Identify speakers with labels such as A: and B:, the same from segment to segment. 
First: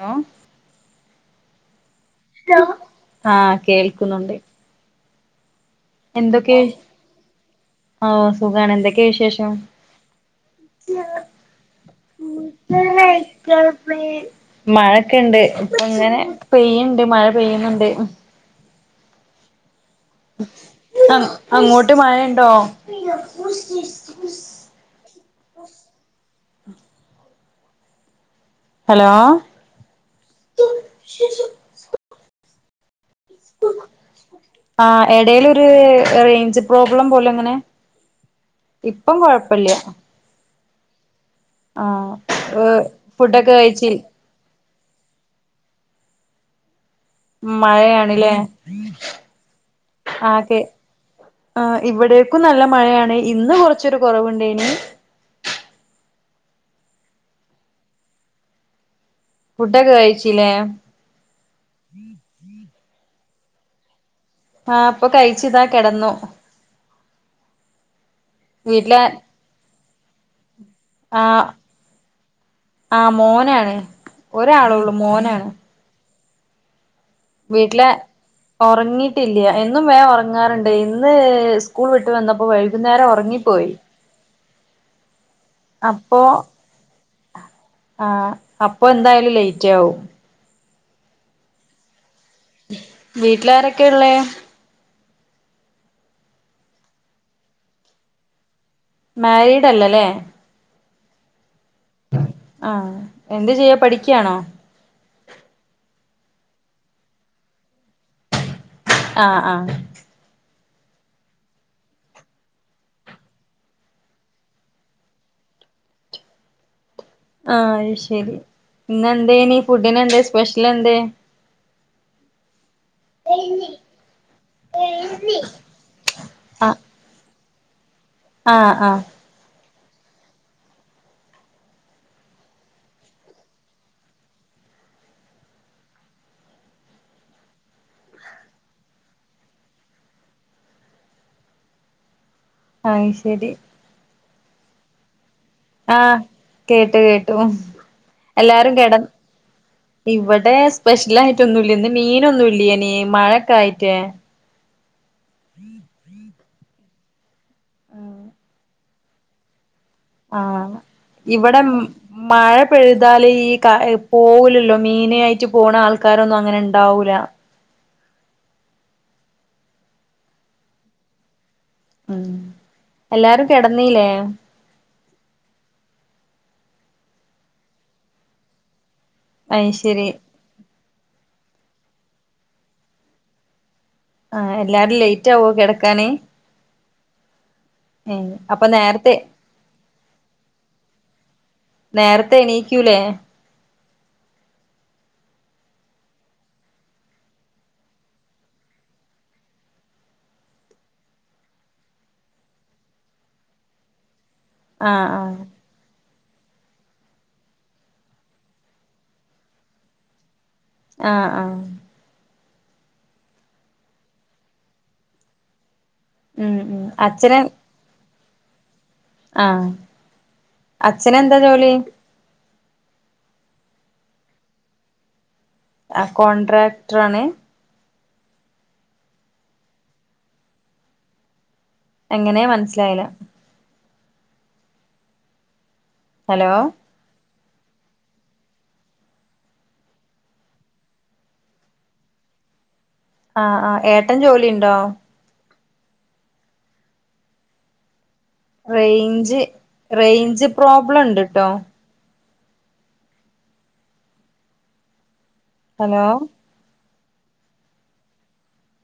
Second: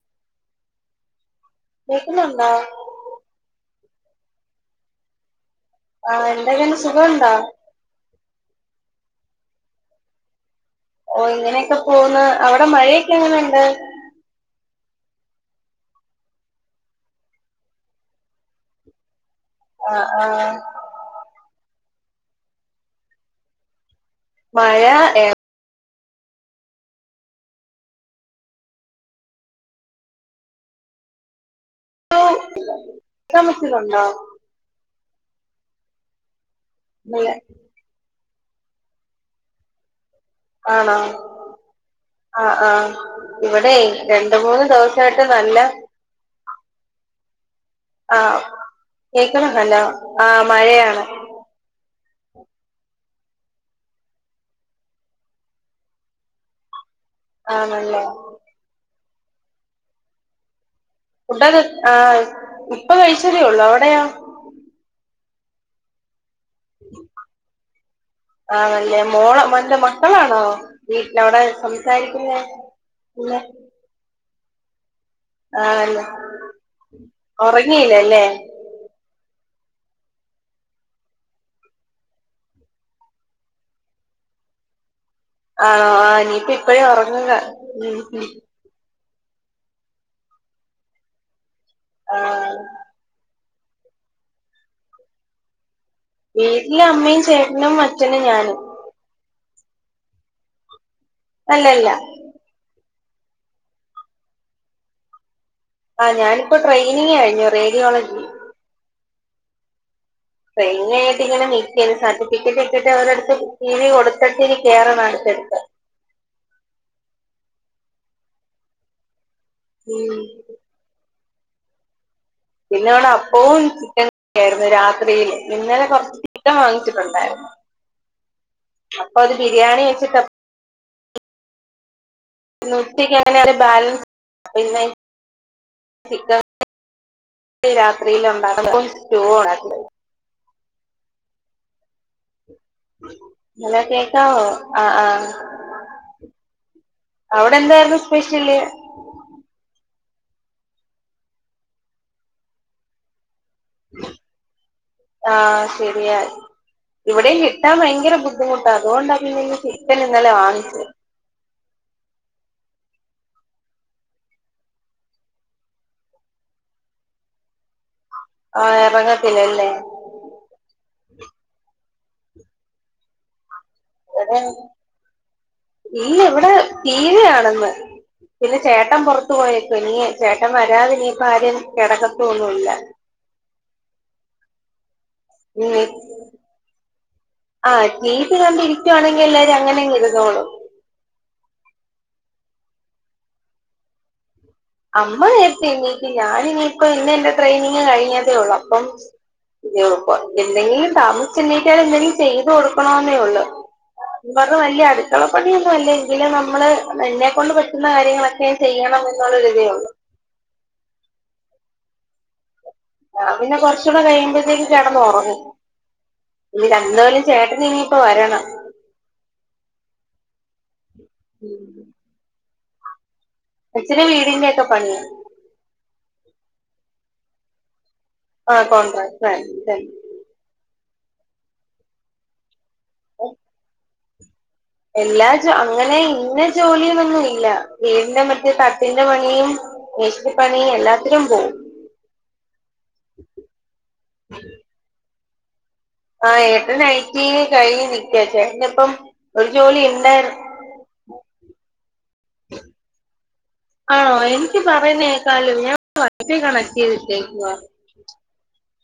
A: Hello
B: കേക്കുന്നുണ്ടോ
A: ആ കേൾക്കുന്നുണ്ട്
B: ആ
A: എന്തൊക്കെയ
B: എന്തൊക്കെണ്ട് സുഖണ്ടോ
A: ആ സുഖാണ് എന്തൊക്കെയാ വിശേഷം
B: ഓ ഇങ്ങനെയൊക്കെ പോന്ന് അവിടെ മഴയൊക്കെ എങ്ങനെണ്ട്
A: മഴൊക്കെുണ്ട് ഇപ്പൊ ഇങ്ങനെ പെയ്യണ്ട് മഴ പെയ്യുന്നുണ്ട്
B: ആ ആ
A: അ അങ്ങോട്ട് മഴണ്ടോ
B: മഴ
A: ഹലോ
B: [unintelligible]
A: എടേല് ഒരു റേഞ്ച് പ്രോബ്ലം പോലെ എങ്ങനെ ഇപ്പ കൊഴപ്പല്ല
B: ആണോ ആ ആ
A: ആഹ് ഫുഡൊക്കെ
B: ഇവിടെ
A: കഴിച്ച്
B: രണ്ട് മൂന്ന് ദോഷായിട്ട് നല്ല ആ
A: മഴയാണില്ലേ
B: കേക്കണണ്ടല്ലോ ആ
A: ആതെ
B: മഴയാണ്
A: ആ ഇവിടേക്കും നല്ല മഴയാണെ ഇന്ന് കൊറച്ചരു കുറവുണ്ട് ഇനി
B: ആ നല്ല
A: ഫുഡൊക്കെ കഴിച്ചില്ലേ
B: ഫുഡൊക്കെ ആ ഇപ്പൊ കഴിച്ചതേള്ളു അവിടെയാ
A: ആ അപ്പൊ കഴിച്ച ഇതാ കിടന്നു
B: [unintelligible] ആ നല്ലേ
A: വീട്ടിലെ
B: മോള മല്ല മക്കളാണോ
A: ആ
B: വീട്ടിലവിടെ സംസാരിക്കുന്നത്
A: ആ മോനാണ് ഒരാളള്ളൂ
B: ആ അല്ല
A: വീട്ടില ഉറങ്ങിട്ടില്ലയ എന്നും വേം ഉറങ്ങാറുണ്ട് ഇന്ന് സ്കൂൾ വിട്ട് വന്നപ്പോ വൈകുന്നേരം ഉറങ്ങിപ്പോയി
B: ആണോ ആ
A: അപ്പൊ
B: ഇനിയിപ്പ ഇപ്പഴേ ഉറങ്ങുക ഉം
A: ആ അപ്പൊ എന്തായി ലെറ്റ് ആവും
B: ആ.....
A: ല്ലാരൊക്കെയള്ളേ
B: വീട്ടില് അമ്മയും ചേട്ടനും അച്ഛനും ഞാനും
A: മരീഡല്ലല്ലേ
B: അല്ലല്ല
A: ആ എന്ത് ചെയ്യ പഠിക്കയാണോ
B: ആ ഞാനിപ്പോ ട്രെയിനിങ് കഴിഞ്ഞു റേഡിയോളജി
A: ആ അ
B: പെയിനയിട്ടിങ്ങനെ നിക്കന് സർട്ടിഫിക്കറ്റ് ഇട്ടിട്ട് അവരടുത്ത് ടി വി കൊടുത്തിട്ടിനി കേറനടുത്
A: [inaudible] ആ അത് ശരി. ഇന്നെന്തേനി
B: ഉം
A: ഫുഡിനെന്തേ സ്പെഷലെന്തെ?
B: പിന്നെവിടപ്പവും ചിക്കൻ -യിരുന്നു രാത്രിയിൽ ഇന്നലെ കുറച്ച് ചിക്കൻ
A: ആഹ്
B: വാങ്ങിച്ചിട്ടുണ്ടായിരുന്നു.
A: ആഹ് ആഹ്
B: അപ്പൊ അത് ബിരിയാണി വെച്ചിട്ടം [inaudible] ബാലൻസ് [inaudible] [inaudible] രാത്രിയിലുണ്ടാക്കുന്ന [inaudible] സ്റ്റൂവാണ് [inaudible]
A: അയ്ശരി
B: ആവോ ആ അ
A: ആ കേട്ടു കേട്ടു
B: എന്തായിരുന്നു സ്പെഷ്യല്
A: എല്ലാരും കെടന്ന് ഇവിടെ സ്പെഷ്യലായിട്ടൊന്നുല്ലന്ന് ന്ന് മീനൊന്നുല്യനീ മഴൊക്കായിട്ട്.
B: ആ ശരിയ ഇവിടേം കിട്ടാൻ ഭയങ്കര ബുദ്ധിമുട്ടാ അതുകൊണ്ടപിന്നെ [inaudible]
A: ആ ഇവിടെമ് മഴ മ് പെഴുതാല് ഈ ക പോവുലല്ലോ മീന് ആയിറ്റ് പോണ ആൾക്കാരൊന്നും അങ്ങനെണ്ടാവൂല.
B: ആ എറങ്ങത്തില്ലല്ലേ?
A: മ് എല്ലാരും കിടന്നീലേ
B: ഇവിടെ ഇല്ല ഇവിടെ ടീ വി കാണുന്നു പിന്നെ ചേ- ചേട്ടം പുറത്തു [unintelligible]
A: അയ് ശരി
B: പോയേക്കുവാ ചേട്ടൻ വരാതി നീപൊ ആരേം കിടകത്തൊന്നുല്ല
A: ആ എല്ലാരും ലൈറ്റ് ആവോ കിടക്കാന്?
B: ആ ടി വി
A: നേരത്തെ
B: കണ്ടിരിക്കുവാണെങ്കിൽ എല്ലാരും അങ്ങനങ് ഇരുന്നോളും
A: നേരത്തെ എണീക്കൂലേ
B: അമ്മ നേരത്തെണീക്കും ഞാനിനി ഇന്നെന്റെ ട്രെയിനിങ് കഴിഞ്ഞതേ ഉള്ളൂ അപ്പം- [unintelligible] പ്പൊ എന്തെങ്കിലും താമസിചെണീറ്റാലെന്തെങ്കിലും ചെയ്തു കൊടുക്കണോന്നേഒള്ളു [unintelligible] പറഞ്ഞു
A: ആഹ് ആഹ്
B: വല്യഅടുക്കളപ്പണിയൊന്നും അല്ലേൽ [inaudible] നമ്മള് എന്നെക്കൊണ്ട് പറ്റുന്ന കാര്യങ്ങളൊക്കെ ചെയ്യണം എന്നുള്ളരേതേയൊള്ളു
A: ആഹ് ആഹ്
B: ഞാ പിന്നെ കൊറചൂടെ കഴിയുമ്പോത്തേക്ക് കെടന്നുറങ്ങും
A: ഉം
B: [unintelligible] ഇന്ന
A: ഉം
B: രന്ന പോലും ചേട്ടന് ഇനിയിപ്പോ വരണം
A: ആ അച്ഛനെന്താ ജോലി
B: അച്ഛന് വീടിന്റെയൊക്കെ പണി
A: ആ കോൺട്രാക്ടറാണ്
B: ആ കോണ്ട്രക്ടറായിരുന്നു [unintelligible]
A: എങ്ങനെ മനസിലായില
B: എല്ലാജൊ അങ്ങനെ ഇന്ന
A: ഹലോ
B: ജോലിയെന്നൊന്നും ഇല്ല വീടിന്റെ മറ്റേ തട്ടിന്റെ പണിയും മേശിരി പണിയും എല്ലാത്തിനും പോവും
A: [inaudible] അ ആ ഏട്ടൻ ജോലിണ്ടോ
B: ആ ഏട്ടനൈറ്റിങ് കഴിഞ്ഞു നി [unintelligible] യാച്ച ചേട്ടന്പ്പം
A: റേഞ്ച്
B: ഒരു ജോലി ഇണ്ടായിരുന്നു
A: റേഞ്ച് പ്രോബ്ലം ഉണ്ട്ട്ടോ
B: [unintelligible] ആണോ എനിക്ക് പറയുന്നേക്കലോ ഞാൻ
A: ഹലോ
B: വൈഫൈകണക്ട്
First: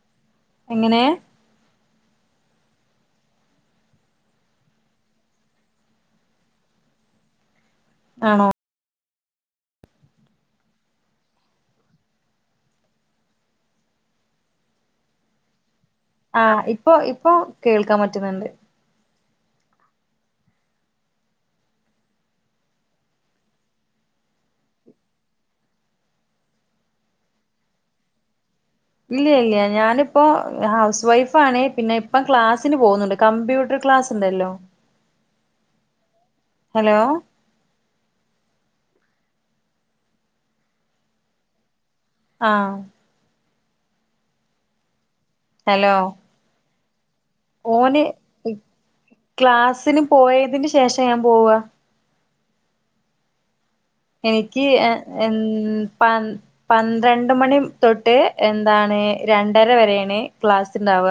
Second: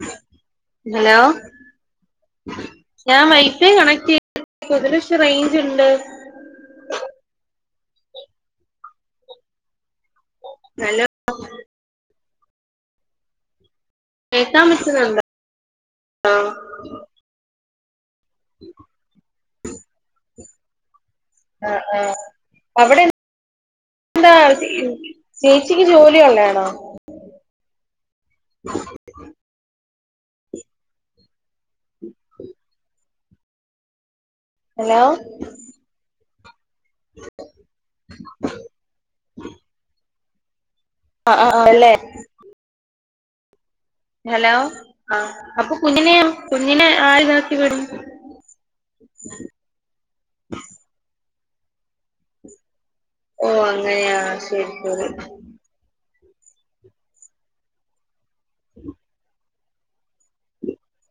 B: [unintelligible]
A: എങ്ങനെ
B: ഹലോ ഞാൻ വൈഫൈ കണക്ട് [unintelligible] ക്ഷ് റെയിഞ്ചുണ്ട്
A: [inaudible] ആണോ
B: നല്ല [unintelligible] കേക്കാൻ പറ്റുന്നുണ്ട്
A: ആ ഇപ്പൊ ഇപ്പൊ കേൾക്കാൻ പറ്റുന്നുണ്ട്
B: [inaudible] ആ ആ അവിടെ [inaudible] എന്താ [unintelligible] ചേച്ചിക്ക് ജോലി ഒള്ളആണോ
A: ഇല്ല്യാഇല്ല്യാഞാന്പ്പോ ഹൗസ് വൈഫാണ് പിന്നെപ്പൊ ക്ലാസ്സിന്പോകുന്നുണ്ട് കമ്പ്യൂട്ടർക്ലാസ്സ്‌
B: ഹലൗ
A: ഹലോ
B: [inaudible] ആ ആ അല്ലെ
A: ആ
B: ഹലൗ ആ
A: ഹലോ
B: അപ്പൊകുഞ്ഞിനെ കുഞ്ഞിനേ
A: ഓന് ക്ലാസിനു പോയതിനുശേഷ ഞാന് പോവാ
B: ഓ അങ്ങ
A: എനിക്ക് എ എൻ പന് പന്ത്രണ്ടുമണി തൊട്ട് എന്താണ് രണ് രണ്ടരവരേണ് ക്ലാസ്ണ്ടാവ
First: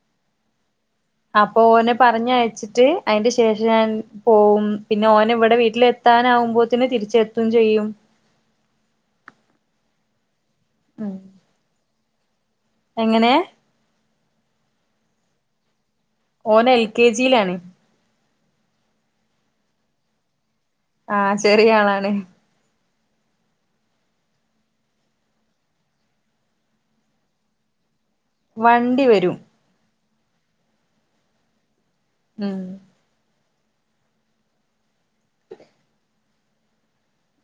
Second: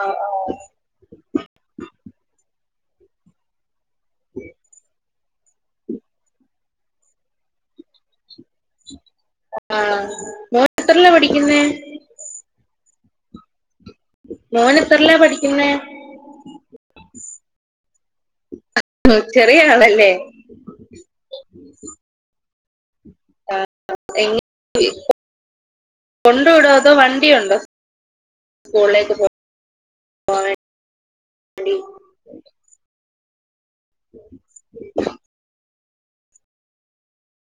B: ആ ആ
A: അപ്പൊഓനെ പറഞ്ഞയച്ചിട്ട് അയിന്റെശേഷണ് പോവുംപിന്നെഓന് ഇവിടെ വീട്ടിലെത്താനാവുമ്പോത്തിന് തിരിച്ചെത്തുംചെയ്യും
B: ആ മോൻത്രില്ലാ
A: ഉം
B: പഠിക്കുന്നേ
A: എങ്ങനെ
B: മോനെത്രില്ലാ പഠിക്കുന്നെ
A: ഓന് എൽ കെ ജിയിലാണ്
B: [unintelligible] ചെറിയആളല്ലേ
A: ആ ചെറിയ ആളാണ്
B: [unintelligible] കൊണ്ടുവിടൊ അതോവണ്ടിയുണ്ടോ
A: വണ്ടിവരും
B: [inaudible]
A: മ്
B: [inaudible]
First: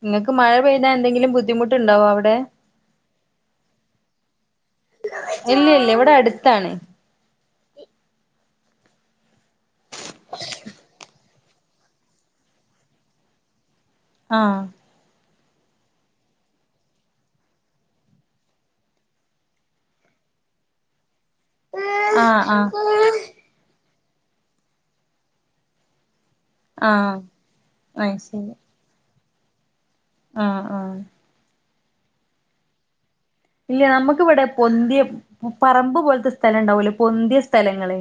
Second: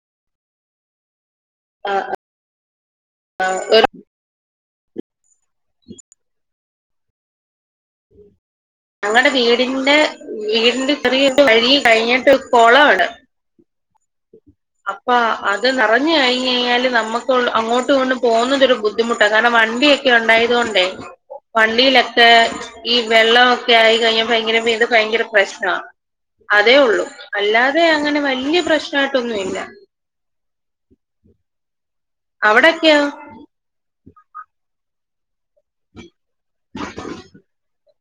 A: ഇങ്ങക്ക് മഴപെയ്താന്തെങ്കിലും ബുദ്ധിമുട്ടുണ്ടാവോ അവിടെ?
B: ഒരു
A: ഇല്ല്യഇല്ല്യ ഇവിടെഅടുത്താണ്.
B: ഞങ്ങടെ വീടിന്റെ വീടിന്റെ ചെറിയ വഴികഴിഞ്ഞിട്ട് കൊളാണ്
A: ആഹ്
B: അപ്പഅ ത് നറഞ്ഞു കഴിഞ്ഞാഴിഞ്ഞാല് നമുക്കൊള്ള് അങ്ങോട്ടുംങ്ങോട്ടും പോന്നത്ഒരു ബുദ്ധിമുട്ടാ കാരണംവണ്ടിയിക്കെ ഉണ്ടായതൊണ്ട് [unintelligible] വണ്ടിയിലൊക്കെ
A: ആഹ് ആഹ്
B: ഈവെള്ളമൊക്കെ ആയികഴിഞ്ഞ പിന്നെ ഭയങ്കരപ്രശ്ന അതേയൊള്ളൂ
A: ആഹ്
B: അല്ലാതെഅങ്ങനെ വല്ലിയ പ്രശ്നായിട്ടൊന്നുംഇല്ല
A: ആ ആ
B: അവിടൊക്ക്യോ
A: പറമ്പ്പോൽത്തെ സ്ഥലംണ്ടാവുലെ പൊൻന്തിയസ്ഥലങ്ങള്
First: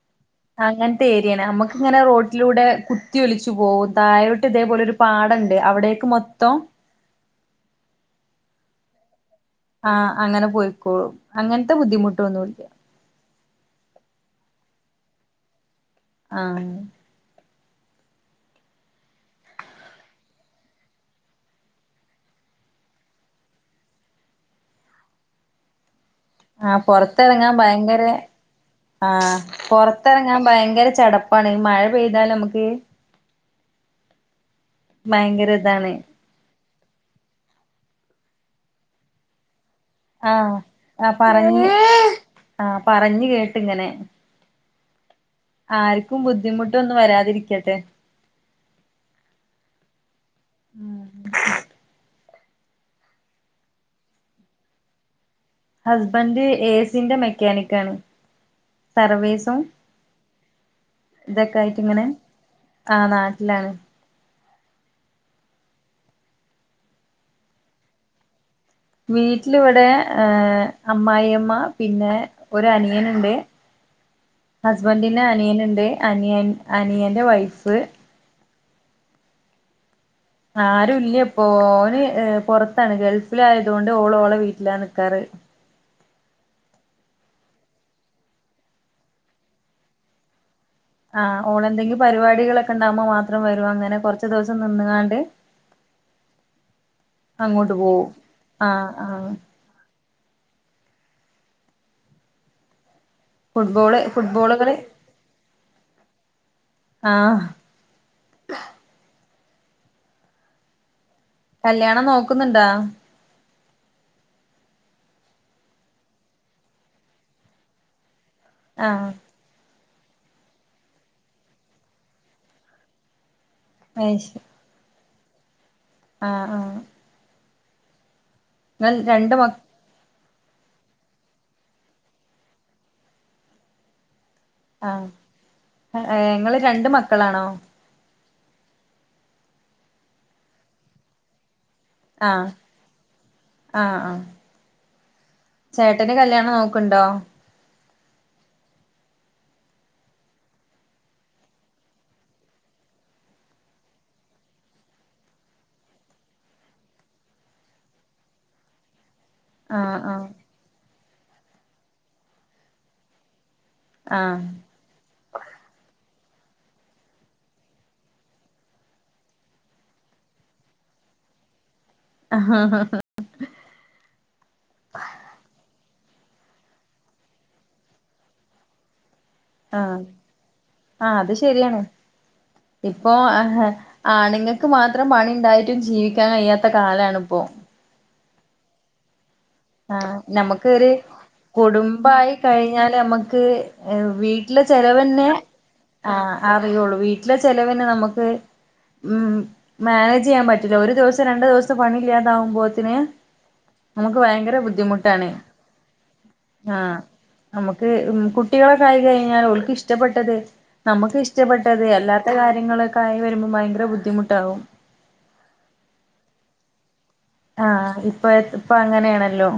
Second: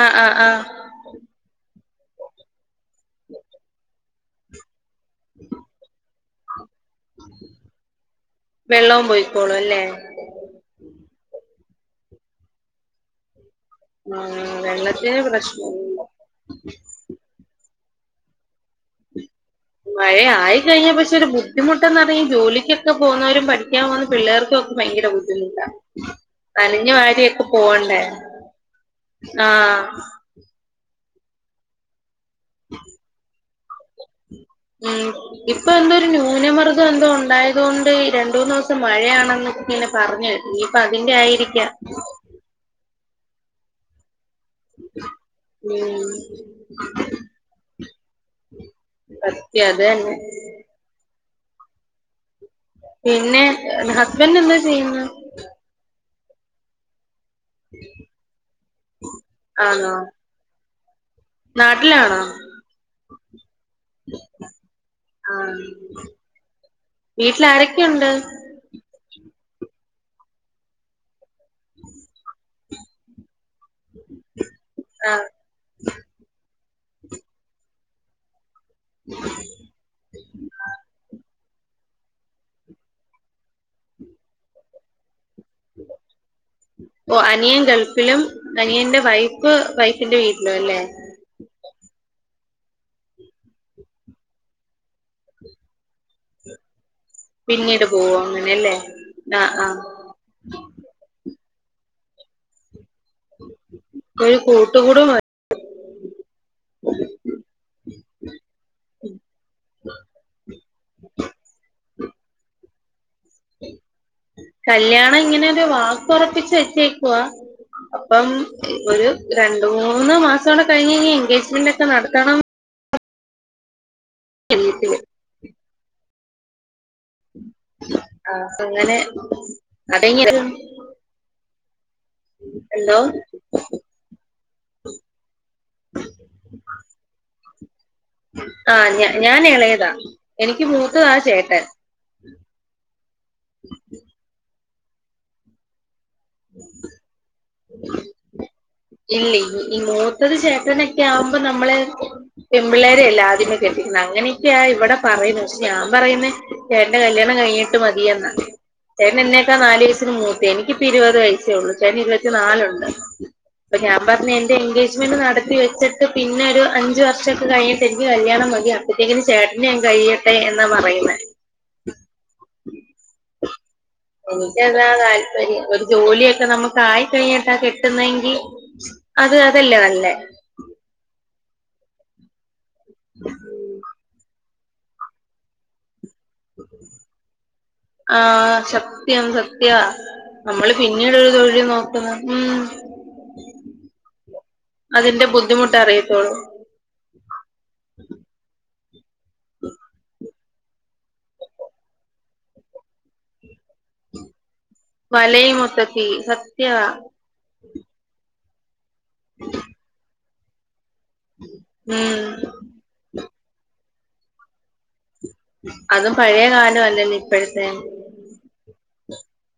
B: ആഹ് ആഹ് ആഹ്
A: അങ്ങെൻത്തെഏരിയാണ് നമ്മുക്ക് ഇങ്ങനെറോട്ടിലൂടെ കുത്തിഒലിച്ചുപോവും താഴോട്ട്ഇതേപോലെ ഒരുപാടണ്ട് അവിടേക്ക്മൊം [unintelligible]
B: വെള്ളോംപോയി
A: ആഹ അങ്ങനെപോയിക്കോളും
B: മം വെള്ളത്തിന് പ്രശ്
A: ആ
B: മഴയായികഴിഞ്ഞ പക്ഷെ ഒരു ബുദ്ധിമുട്ടെന്നറി ജോലിക്കൊക്കെപോവുന്നവരും പഠിക്കാൻപോകുന്നപിള്ളേർക്കും ഭയങ്കരബുദ്ധിമുട്ട അല്ലെങ്കിവാടിയൊക്കെ പോവണ്ടേ?
A: ആ
B: ആഹ്
A: പൊറത്ത്റങ്ങാൻ ഭയങ്കരചടപ്പാണ് ഈമഴ പെയ് എന്നാൽനമുക്ക് ഭയങ്കരഇതാണ്
B: ഇതെന്തോ ഉണ്ടായതുകൊണ്ട് രണ്ടൂന്നുസം മഴയാണെന്ന് ഇങ്ങനെ പറഞ്ഞ് കേട്ട്
A: ആഹ
B: ഇനിയിപ്പ
A: ആഹ
B: അതിന്റെ
A: പറഞ്ഞു
B: ആയിരിക്കാം
A: ആഹ പറഞ്ഞ് കേട്ട്ഇങ്ങനെ
B: ഉം
A: ബുദ്ധിമുട്ടൊന്നും വരാതിരിക്കട്ടെ
B: സത്യാ അതന്നെ
A: [unintelligible]
B: പിന്നെ ഹസ്ബൻറ് എന്താ ചെയ്യുന്ന്
A: ഹസ്ബൻ് ഏസിന്റെ മെക്കാനിക്കാണ് സർവീസും
B: ആണോ
A: തെക്കെആയിട്ട് ഇങ്ങനെ
B: നാട്ടിലാണോ
A: ആഹ് നാട്ടിലാണ്
B: ആ വീട്ടിൽ ആരൊക്കെയുണ്ട്
A: വീട്ടിലിവിടെ ഏഹ് അമ്മായിയമ്മ പിന്നെ ഒരു അനിയനുണ്ട് ഹസ്ബൻ്റിന്
B: ആഹ്
A: അനിയന്ണ്ട് അനിയൻ അനിയന്റെ വൈഫ്
B: [unintelligible]
A: ആരുല്ല്യപ്പോ ഓന്ഏ പൊറത്താണ് ഗൾഫിൽ ആയതോണ്ട് ഓള് ഓളെ വീട്ടിലാ നിക്കാറ്
B: [unintelligible] ഓ അനിയൻ ഗൾഫിലും അനിയന്റെ വൈഫ് വൈഫിന്റെ വീട്ടിലും അല്ലേ
A: ആഹ് ഓളന്തെങ്കി പരിപാടികളൊക്കെ ണ്ടാവുമ്പോ മാത്രം വരും അങ്ങനെ കൊറച്ച് ദിവസം നിന്ന്കാണ്ട് [unintelligible]
B: പിന്നീട്
A: പോവും
B: പോവുങ്ങനല്ലേ
A: ആഹ് ആഹ്
B: ആ ആ [unintelligible]
A: ഫുട്ബോള്
B: ഒരു
A: ഫുട്ബോളുകൾ
B: കൂട്ടുകുടുംബം
A: ആ
B: [unintelligible]
A: കല്യാണം നോക്കുന്നുണ്ടാ
B: കല്യാണംങ്ങനെരു വാക്കൊറപ്പിച്ച് വെച്ചേക്കുവ പ്പം ഒര്
A: ആഹ്
B: രണ്ട് മൂന്ന് മാസൂടെ കഴിഞ്ഞ് ഇനി ഒരു എൻഗേജ്മെന്റ്ക്കെ നടത്തണം
A: അയ് ശരി
B: [unintelligible]
A: ആഹ് ആഹ
B: ആപ്പങ്ങനെ
A: രണ്ട് മ
B: അതെങ്ങനെയാ ഹല്ലോ
A: ആഹ് ങ്ങള് രണ്ട് മക്കളാണോ
B: ആ ഞ ഞാൻ എളയതാ എനിക്ക് മൂത്തതാ ചേട്ടൻ
A: ആഹ് ആ ആ ചേ ട്ടൻ്റെ കല്യാണം നോക്ക്ണ്ടോ
B: ഇല്ലി ഈ മൂത്തത് ചേട്ടനൊക്കെ ആവുമ്പോ നമ്മള് പെൺപിള്ളേരെയല്ലേ ആദ്യമേ കെട്ടിക്കുന്നെ അങ്ങനെയക്കെയാ ഇവടെ പറയുന്ന പക്ഷെ ഞാൻ പറയുന്ന ചേട്ടന്റെ കല്യാണം കഴിഞ്ഞിട്ട് മതിയെന്നാ ചേട്ടന് എന്നേക്കാ നാല്
A: ആഹ്
B: വയസ്സിന്
A: ആഹ്
B: മൂത്തയ എനിക്കിപ്പ ഇരുവത് വയസേ ഒള്ള് ചേട്ടന് ഇരുവത്തി നാലൊണ്ട് അപ്പൊ ഞാൻ പറഞ്ഞ് എന്റെ
A: ആഹ്
B: എൻഗേജ്മെന്റ് നടത്തിവെച്ചട്ട് ക്ക് പിന്നൊരു അഞ്ച് വർഷൊക്കെ കഴിഞ്ഞിട്ട് എനിക്ക് കല്യാണം മതി അപ്പത്തേക്കിനും ചേട്ടന്റെ അങ്ങ് കഴിയട്ടെ എന്നാ പറയുന്നേ
A: അഹാഹഹ
B: എനിക്കതാ താൽപര്യം ഒരു ജോലിയൊക്കെ നമുക്ക് ആയിക്കഴിഞ്ഞിട്ടാ കെട്ടുന്നെങ്കി അത് അതല്ലേ
A: ആഹ്
B: നല്ലേ
A: അത് ശരിയാണ് ഇപ്പോ ഹ്ഹ ആണുങ്ങൾക്ക് മാത്രം പണി ഉണ്ടായിട്ടും ജീവി ക്കാൻ കയിയാത്ത കാലാണ്പ്പൊ
B: ആ സത്യം സത്
A: ആ നമുക്കൊരു
B: തൊഴിൽ നോക്കുന്നത്
A: കുടുംബായി
B: ഉം
A: കഴിഞ്ഞാല് മ്മക്ക് വീട്ടിൽ ട്ട്ലെ ചെലവന്നെ
B: അതിന്റെ ബുദ്ധിമുട്ട്
A: ആ
B: അറിയത്തോളൂ
A: അറിയുള്ളൂ വീട്ടിലെ ചെലവന്നെ നമ്മക്ക് ഉം മാനേജ് ചെയ്യാൻ പ റ്റ്ല ഒര്ദിവസം രണ്ട് ദിവസം പണില്ലാണ്ടാവുമ്പോത്തെന് നമ്മക്ക് ഭയങ്കര ബുദ്ധിമുട്ടാണ്
B: വലയും മൊത്തത്തി സത്യവ
A: ആ നമുക്ക് ഉം കുട്ടികളൊക്കായി കഴിഞ്ഞ ഓൾക്ക് ഇഷ്ട്ട പെട്ടത് നമുക്ക് ഇഷ്ടപ്പെട്ടത്
B: ഉം
A: അല്ലാത്ത കാര്യങ്ങളൊക്കെ ആയി വരുമ്പോ ഭയങ്കര ബുദ്ധിമുട്ടാവും
B: അതും പഴയ കാലം അല്ലെല്ലോ ഇ
A: ആ ഇപ്പൊ ഇപ്പൊ അങ്ങനെയാണല്ലോ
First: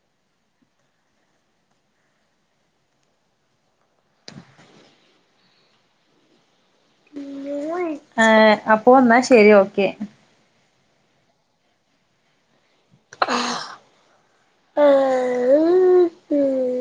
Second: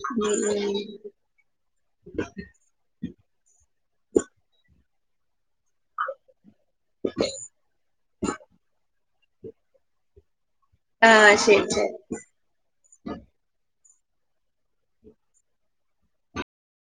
B: ഉം ഉം
A: ആ അപ്പൊ ന്നാ ശെരി ഓക്കെ
B: ആ ശരി
A: ആ ഉം